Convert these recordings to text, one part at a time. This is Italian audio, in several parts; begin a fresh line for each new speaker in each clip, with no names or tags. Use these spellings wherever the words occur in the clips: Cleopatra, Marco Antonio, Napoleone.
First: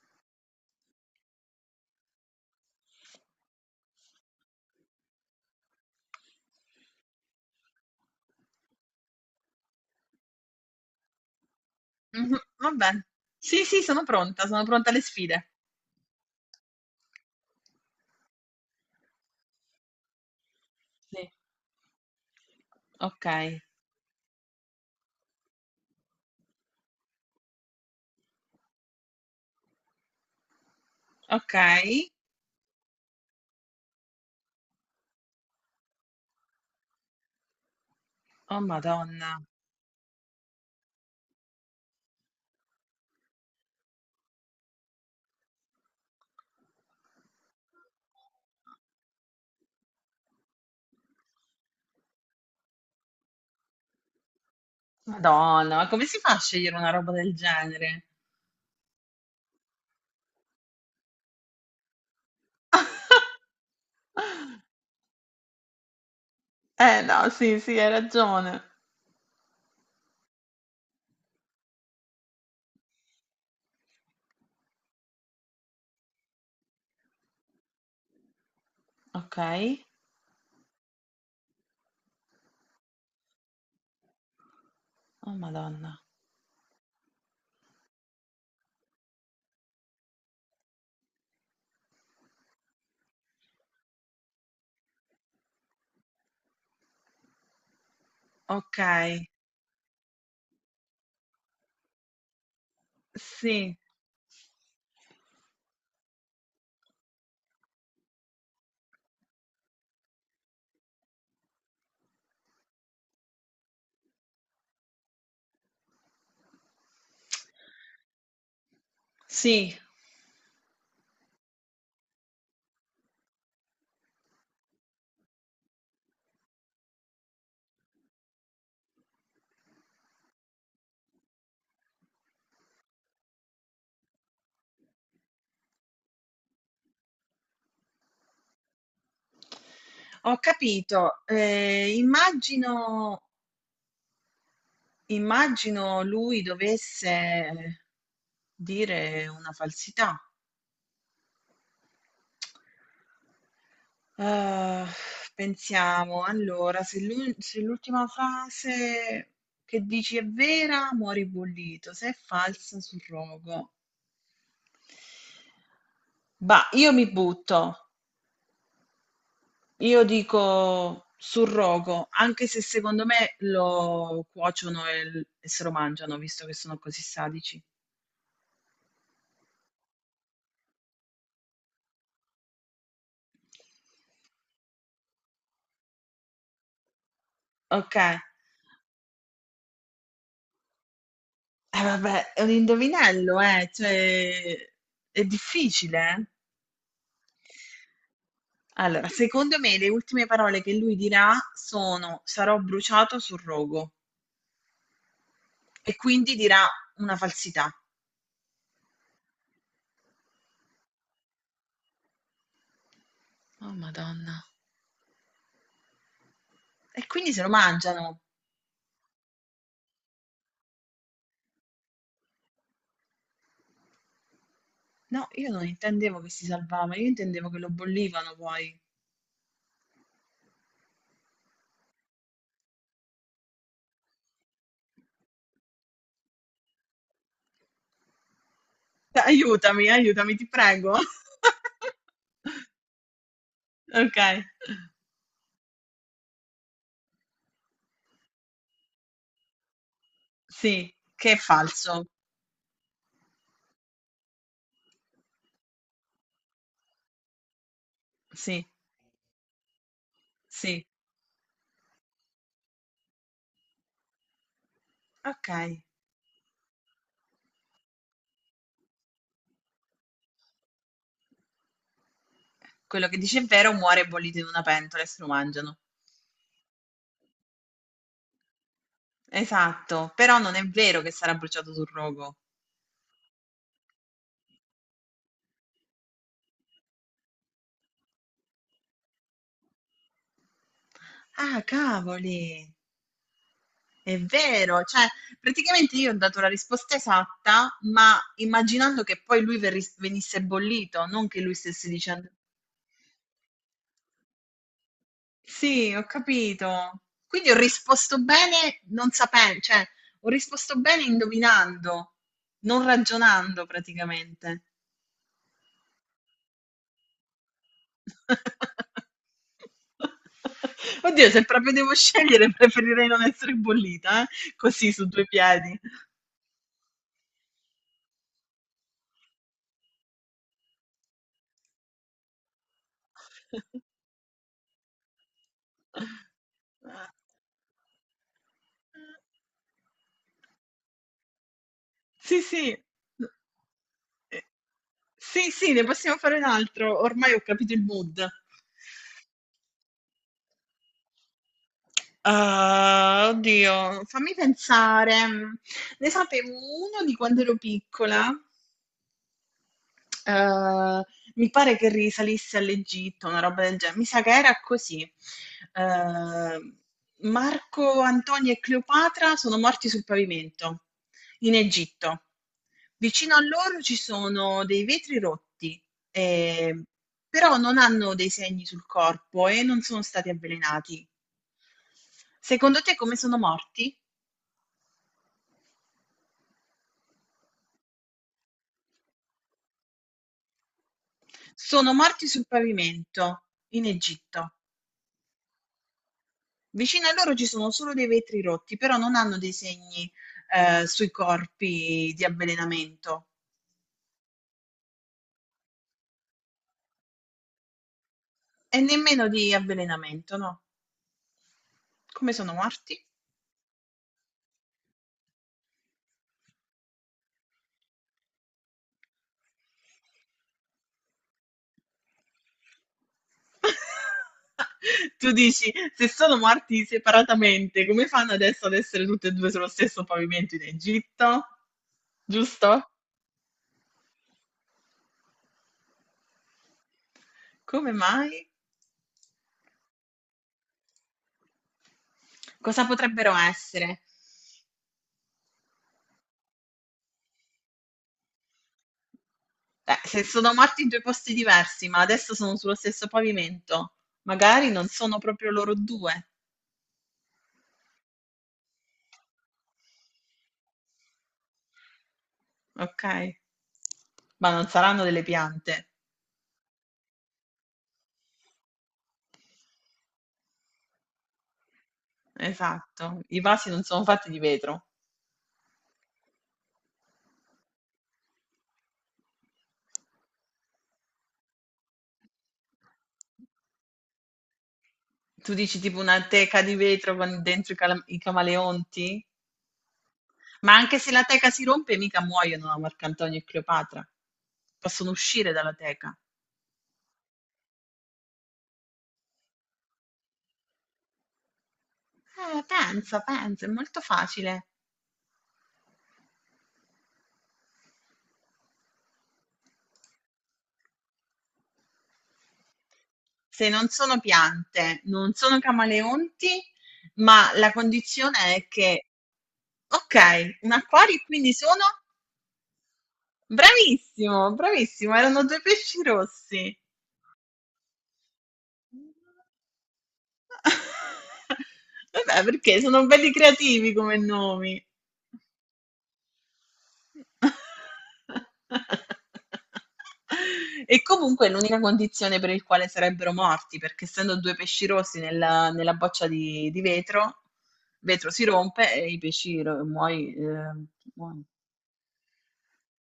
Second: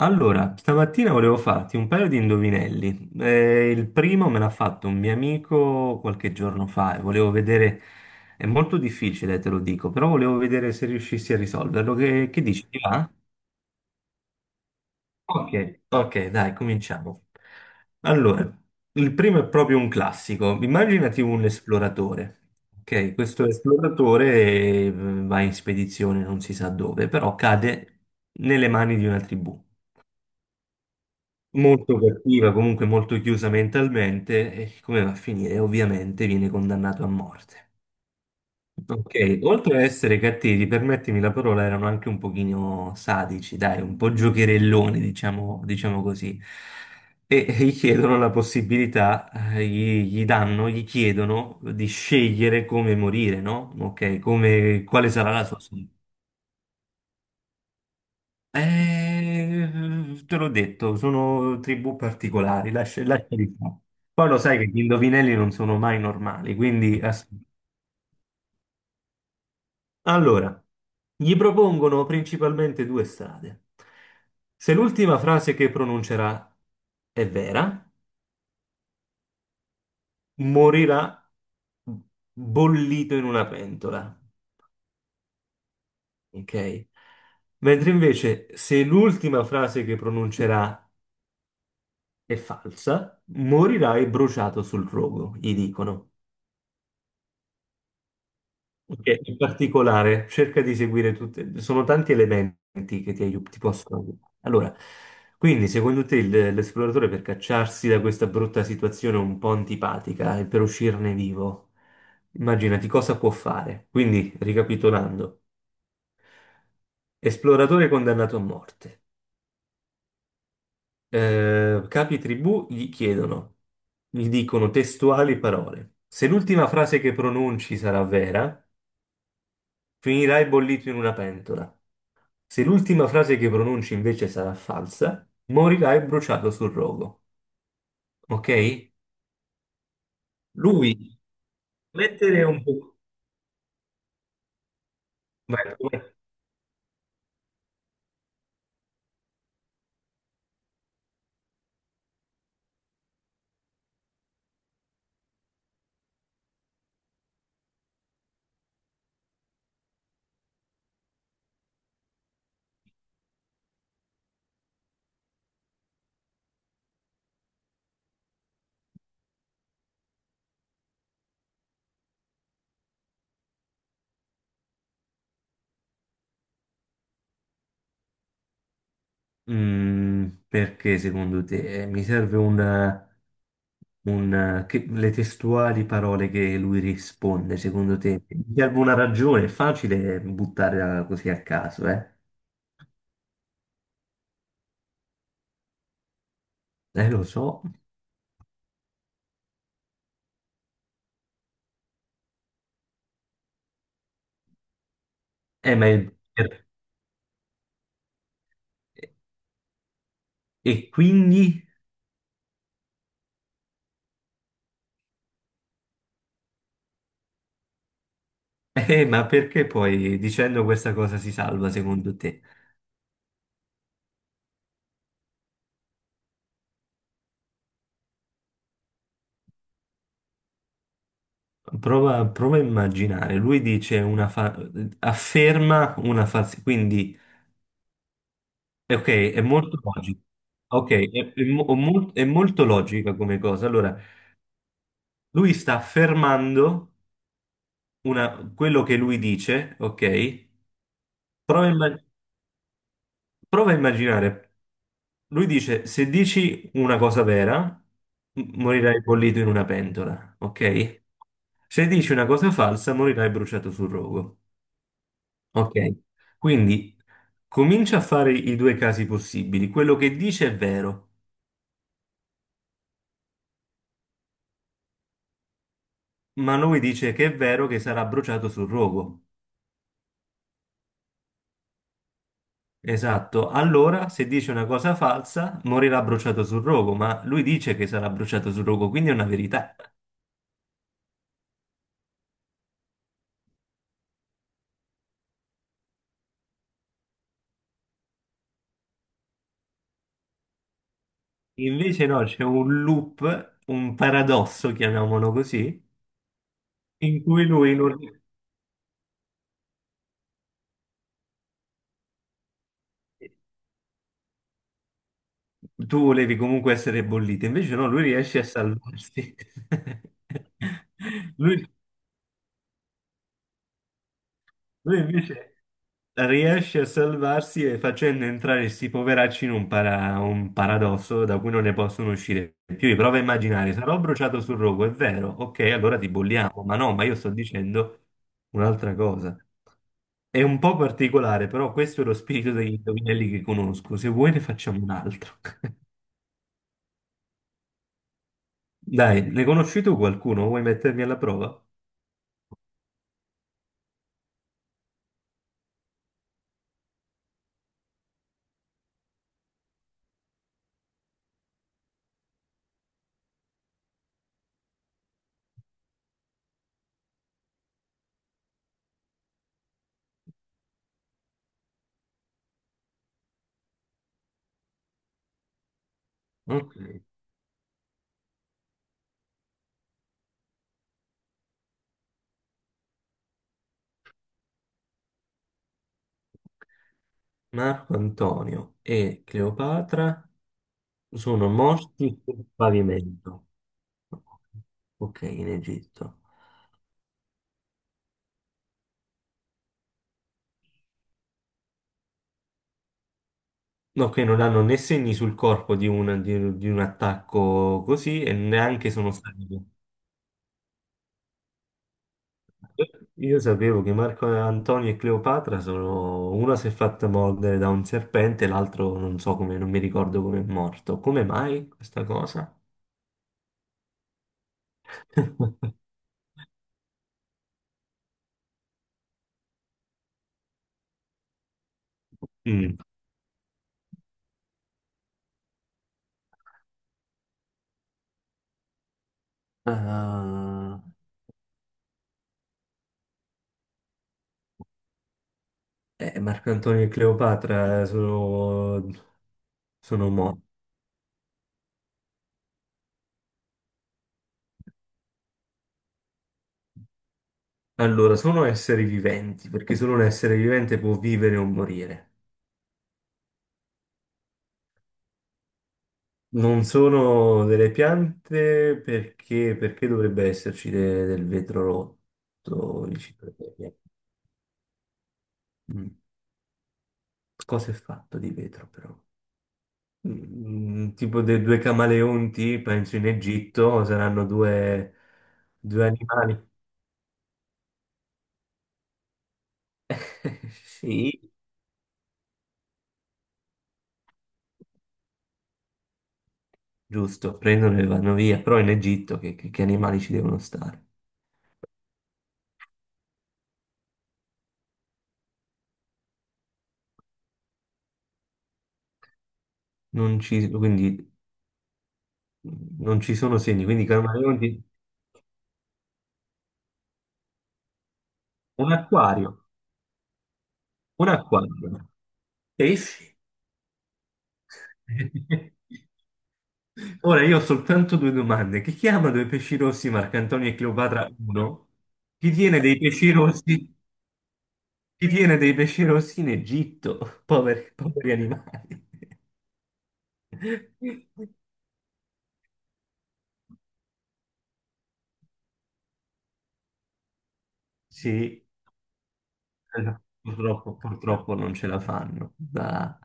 Allora, stamattina volevo farti un paio di indovinelli. Il primo me l'ha fatto un mio amico qualche giorno fa e volevo vedere, è molto difficile, te lo dico, però volevo vedere se riuscissi a risolverlo. Che,
Mh-mh,
che dici? Ti
vabbè.
va?
Sì, sì, sono pronta alle sfide.
Ok, ok, dai, cominciamo. Allora, il primo è proprio un classico. Immaginati
Sì.
un esploratore. Ok, questo
Okay,
esploratore va in spedizione, non si sa dove, però cade nelle mani di una tribù. Molto
okay.
cattiva, comunque molto chiusa mentalmente, e come va a finire? Ovviamente viene condannato a morte.
Oh
Ok,
madonna,
oltre a essere cattivi, permettimi la parola, erano anche un pochino sadici, dai, un po' giocherelloni, diciamo, diciamo così. E gli chiedono la possibilità, gli danno, gli chiedono di scegliere come morire, no? Ok, come, quale sarà la sua
madonna, ma
sorte.
come si fa a scegliere una roba del genere?
Te l'ho detto, sono tribù particolari, lascia, lasciali fare. Poi lo sai che gli indovinelli non sono mai normali, quindi...
Eh no, sì, sì, hai ragione.
Allora, gli propongono principalmente due strade. Se l'ultima frase che pronuncerà è vera,
Okay.
morirà bollito in una pentola,
Oh madonna.
ok? Mentre invece se l'ultima frase che pronuncerà è falsa, morirai bruciato sul rogo, gli dicono. Perché
Okay,
in particolare, cerca di seguire tutte, sono tanti elementi che ti, ti
sì,
possono aiutare. Allora, quindi secondo te l'esploratore per cacciarsi da questa brutta situazione un po' antipatica e per uscirne vivo, immaginati cosa può fare. Quindi, ricapitolando, esploratore condannato a morte.
sì.
Capi tribù gli chiedono, gli dicono testuali parole. Se l'ultima frase che pronunci sarà vera, finirai bollito in una pentola. Se l'ultima frase che pronunci invece sarà falsa, morirai bruciato sul rogo. Ok?
Ho
Lui
capito.
mettere un po'.
Immagino
Vai,
immagino
vai.
lui dovesse dire una falsità. Ah, pensiamo, allora, se l'ultima frase che dici è vera, muori bollito, se è falsa, surrogo. Bah, io mi butto, io dico surrogo, anche se secondo me lo cuociono e se lo mangiano, visto che sono così sadici.
Mm, perché secondo te mi serve un, le testuali parole che lui risponde,
Ok,
secondo te? Mi serve una ragione, è facile buttarla così a caso, eh?
vabbè, è un indovinello, cioè, è difficile, eh?
Lo so.
Allora, secondo me le ultime parole che lui dirà sono, sarò bruciato sul rogo,
Ma
e quindi dirà una falsità.
e quindi?
Oh, Madonna. E quindi se lo mangiano.
Ma perché poi dicendo questa cosa si salva, secondo te?
No, io non intendevo che si salvava, io intendevo che lo bollivano poi.
Prova a immaginare, lui dice afferma una falsità, quindi, ok, è molto
Aiutami,
logico.
aiutami, ti
Ok,
prego.
è molto logica come cosa. Allora,
Ok,
lui sta affermando quello che lui dice, ok?
sì, che è
Prova a, imma-
falso.
prova a immaginare. Lui dice, se dici una cosa vera,
Sì,
morirai bollito in una pentola,
sì.
ok? Se dici una cosa falsa, morirai bruciato sul rogo,
Ok.
ok? Quindi comincia a fare i due casi possibili. Quello che dice è vero,
Quello che dice è vero, muore bollito in una pentola e se lo mangiano.
ma lui dice che è vero che sarà bruciato sul rogo.
Esatto, però non è vero che sarà bruciato sul rogo.
Esatto, allora se dice una cosa falsa morirà bruciato sul rogo, ma lui dice che sarà bruciato sul rogo, quindi è una verità.
Ah, cavoli! È vero, cioè praticamente io ho dato la risposta esatta, ma immaginando che poi lui venisse bollito, non che lui stesse
Invece no,
dicendo.
c'è un loop, un paradosso, chiamiamolo così,
Sì, ho capito.
in cui
Quindi ho
lui non...
risposto bene non sapendo, cioè ho risposto bene indovinando, non ragionando praticamente.
Tu volevi comunque essere bollito, invece no, lui riesce a salvarsi.
Oddio, se
Lui,
proprio devo scegliere, preferirei non essere bollita, eh? Così
lui
su due
invece...
piedi.
riesce a salvarsi e facendo entrare questi poveracci in un, un paradosso da cui non ne possono uscire più. Io provo a immaginare, sarò bruciato sul rogo, è vero, ok, allora ti bolliamo, ma no, ma io sto dicendo un'altra cosa. È un po' particolare, però questo è lo
Sì,
spirito degli
sì.
indovinelli che conosco. Se vuoi ne
Eh,
facciamo un altro.
sì, sì, ne possiamo fare un altro. Ormai ho capito il mood.
Dai, ne conosci tu qualcuno? Vuoi mettermi alla prova?
Ah, oddio, fammi pensare. Ne sapevo uno di quando ero piccola. Ehm, mi pare che risalisse all'Egitto, una roba del genere. Mi sa che era così. Ehm, Marco Antonio e Cleopatra sono morti sul pavimento in Egitto. Vicino a loro ci sono dei vetri rotti,
Ok.
ehm, però non hanno dei segni sul corpo e non sono stati avvelenati. Secondo te come sono morti?
Marco Antonio e Cleopatra. Sono
Sono
morti
morti sul
sul
pavimento
pavimento.
in Egitto.
Ok, in Egitto.
Vicino a loro ci sono solo dei vetri rotti, però non hanno dei segni, sui corpi di avvelenamento
No, che non hanno né segni sul corpo di un, di un attacco così e
e
neanche sono
nemmeno
stati...
di avvelenamento, no. Come sono morti?
Io sapevo che Marco Antonio e Cleopatra sono... Una si è fatta mordere da un serpente, l'altro non so come, non mi ricordo come è morto. Come mai questa cosa?
Tu dici: "Se sono morti separatamente, come fanno adesso ad essere tutti e due sullo stesso pavimento in Egitto?"
Mm.
Giusto? Come mai?
Ah,
Cosa potrebbero essere?
Marco Antonio e Cleopatra sono, sono
Se
morti.
sono morti in due posti diversi, ma adesso sono sullo stesso pavimento, magari non sono proprio loro due.
Allora, sono esseri viventi, perché solo un essere vivente può vivere o morire.
Ok? Ma non saranno delle piante,
Non sono delle piante perché, perché dovrebbe esserci del vetro rotto vicino
esatto.
alle
I vasi
piante?
non sono fatti di vetro.
Mm. Cosa è fatto di vetro però? Mm, tipo dei due camaleonti, penso in Egitto, saranno due,
Tu dici
due
tipo una
animali.
teca di vetro con dentro i camaleonti? Ma anche se
Sì,
la teca si rompe, mica muoiono a Marcantonio e Cleopatra. Possono uscire dalla teca.
giusto, prendono e vanno via, però in Egitto che, che animali ci devono stare?
Pensa, pensa, è molto facile.
Non ci, quindi Non ci sono segni,
Se
quindi
non sono
camaleonti.
piante, non sono camaleonti, ma la condizione è
Un
che,
acquario,
ok, un
un
acquario e quindi sono?
acquario. Eh sì.
Bravissimo, bravissimo, erano due pesci rossi.
Ora io ho soltanto due domande. Chi chiama due pesci rossi Marcantonio e Cleopatra uno? Chi
Vabbè,
tiene dei
perché sono
pesci
belli
rossi?
creativi come nomi.
Chi tiene dei pesci rossi in Egitto? Poveri, poveri animali.
E comunque è l'unica condizione per il quale sarebbero morti, perché essendo due pesci rossi nella boccia di vetro, il vetro si
Sì,
rompe e i pesci
allora, purtroppo, purtroppo
muoiono.
non ce la fanno. Ah.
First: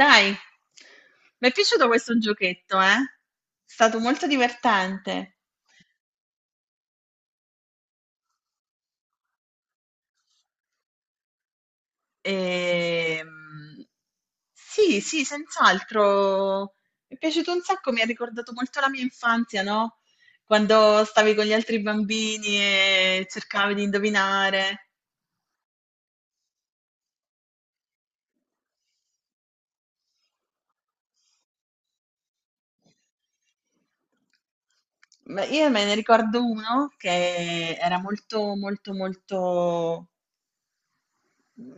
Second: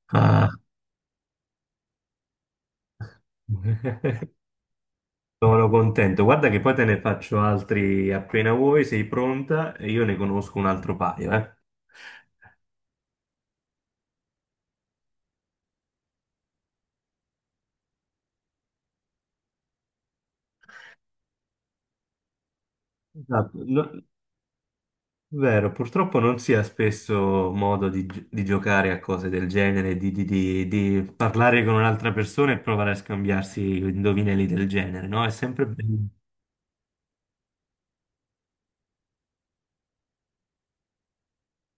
Dai,
Ah.
mi è piaciuto questo giochetto, eh? È stato molto divertente.
Sono contento. Guarda che poi te ne faccio altri appena vuoi, sei pronta e io ne conosco un altro paio, eh.
Ehm, sì, sì, senz'altro. Mi è piaciuto un sacco, mi ha ricordato molto la mia infanzia, no? Quando stavi con gli altri bambini e
Esatto.
cercavi di indovinare.
Vero, purtroppo non si ha spesso modo di, di giocare a cose del genere, di, di parlare con un'altra persona e provare a scambiarsi indovinelli del genere, no? È
Ma
sempre
io me ne
bello.
ricordo uno che era molto, molto, molto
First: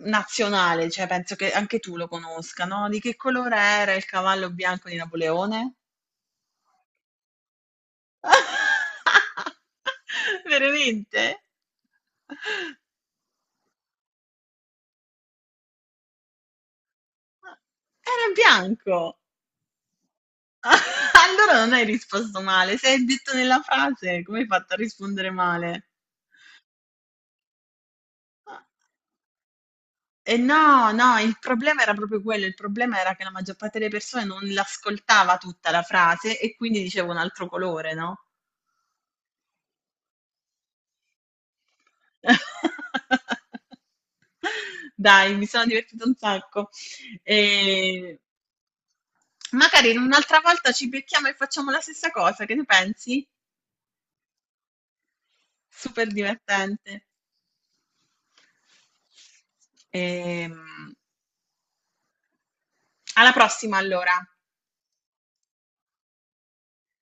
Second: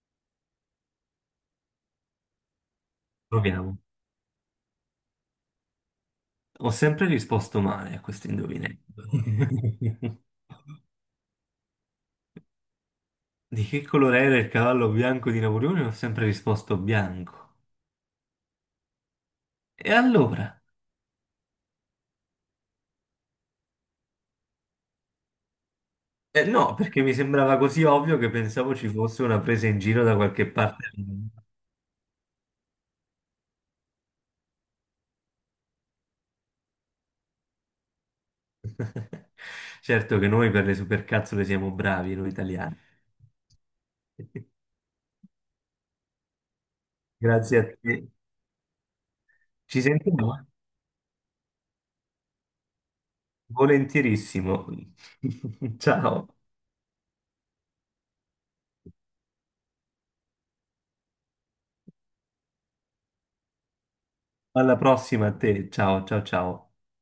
nazionale, cioè penso che anche tu lo conosca, no? Di che colore
Proviamo.
era il cavallo bianco di Napoleone?
Ho sempre risposto male a questi indovinelli.
Veramente?
Di che colore era il cavallo bianco di Napoleone? Ho sempre risposto bianco.
Era bianco!
E allora?
Allora non hai risposto male. Se hai detto nella frase, come hai fatto a rispondere male?
No, perché mi sembrava così ovvio che pensavo ci fosse una presa in giro da
E
qualche
no,
parte.
no, il problema era proprio quello, il problema era che la maggior parte delle persone non l'ascoltava tutta la frase e quindi diceva un altro colore, no?
Certo che noi per le supercazzole siamo bravi, noi italiani.
Dai, mi sono divertita un sacco.
Grazie a te.
E
Ci
magari
sentiamo?
un'altra volta ci becchiamo e facciamo la stessa cosa, che ne pensi?
Volentierissimo.
Super
Ciao.
divertente. Ehm, alla prossima allora.
Alla prossima a te. Ciao, ciao, ciao.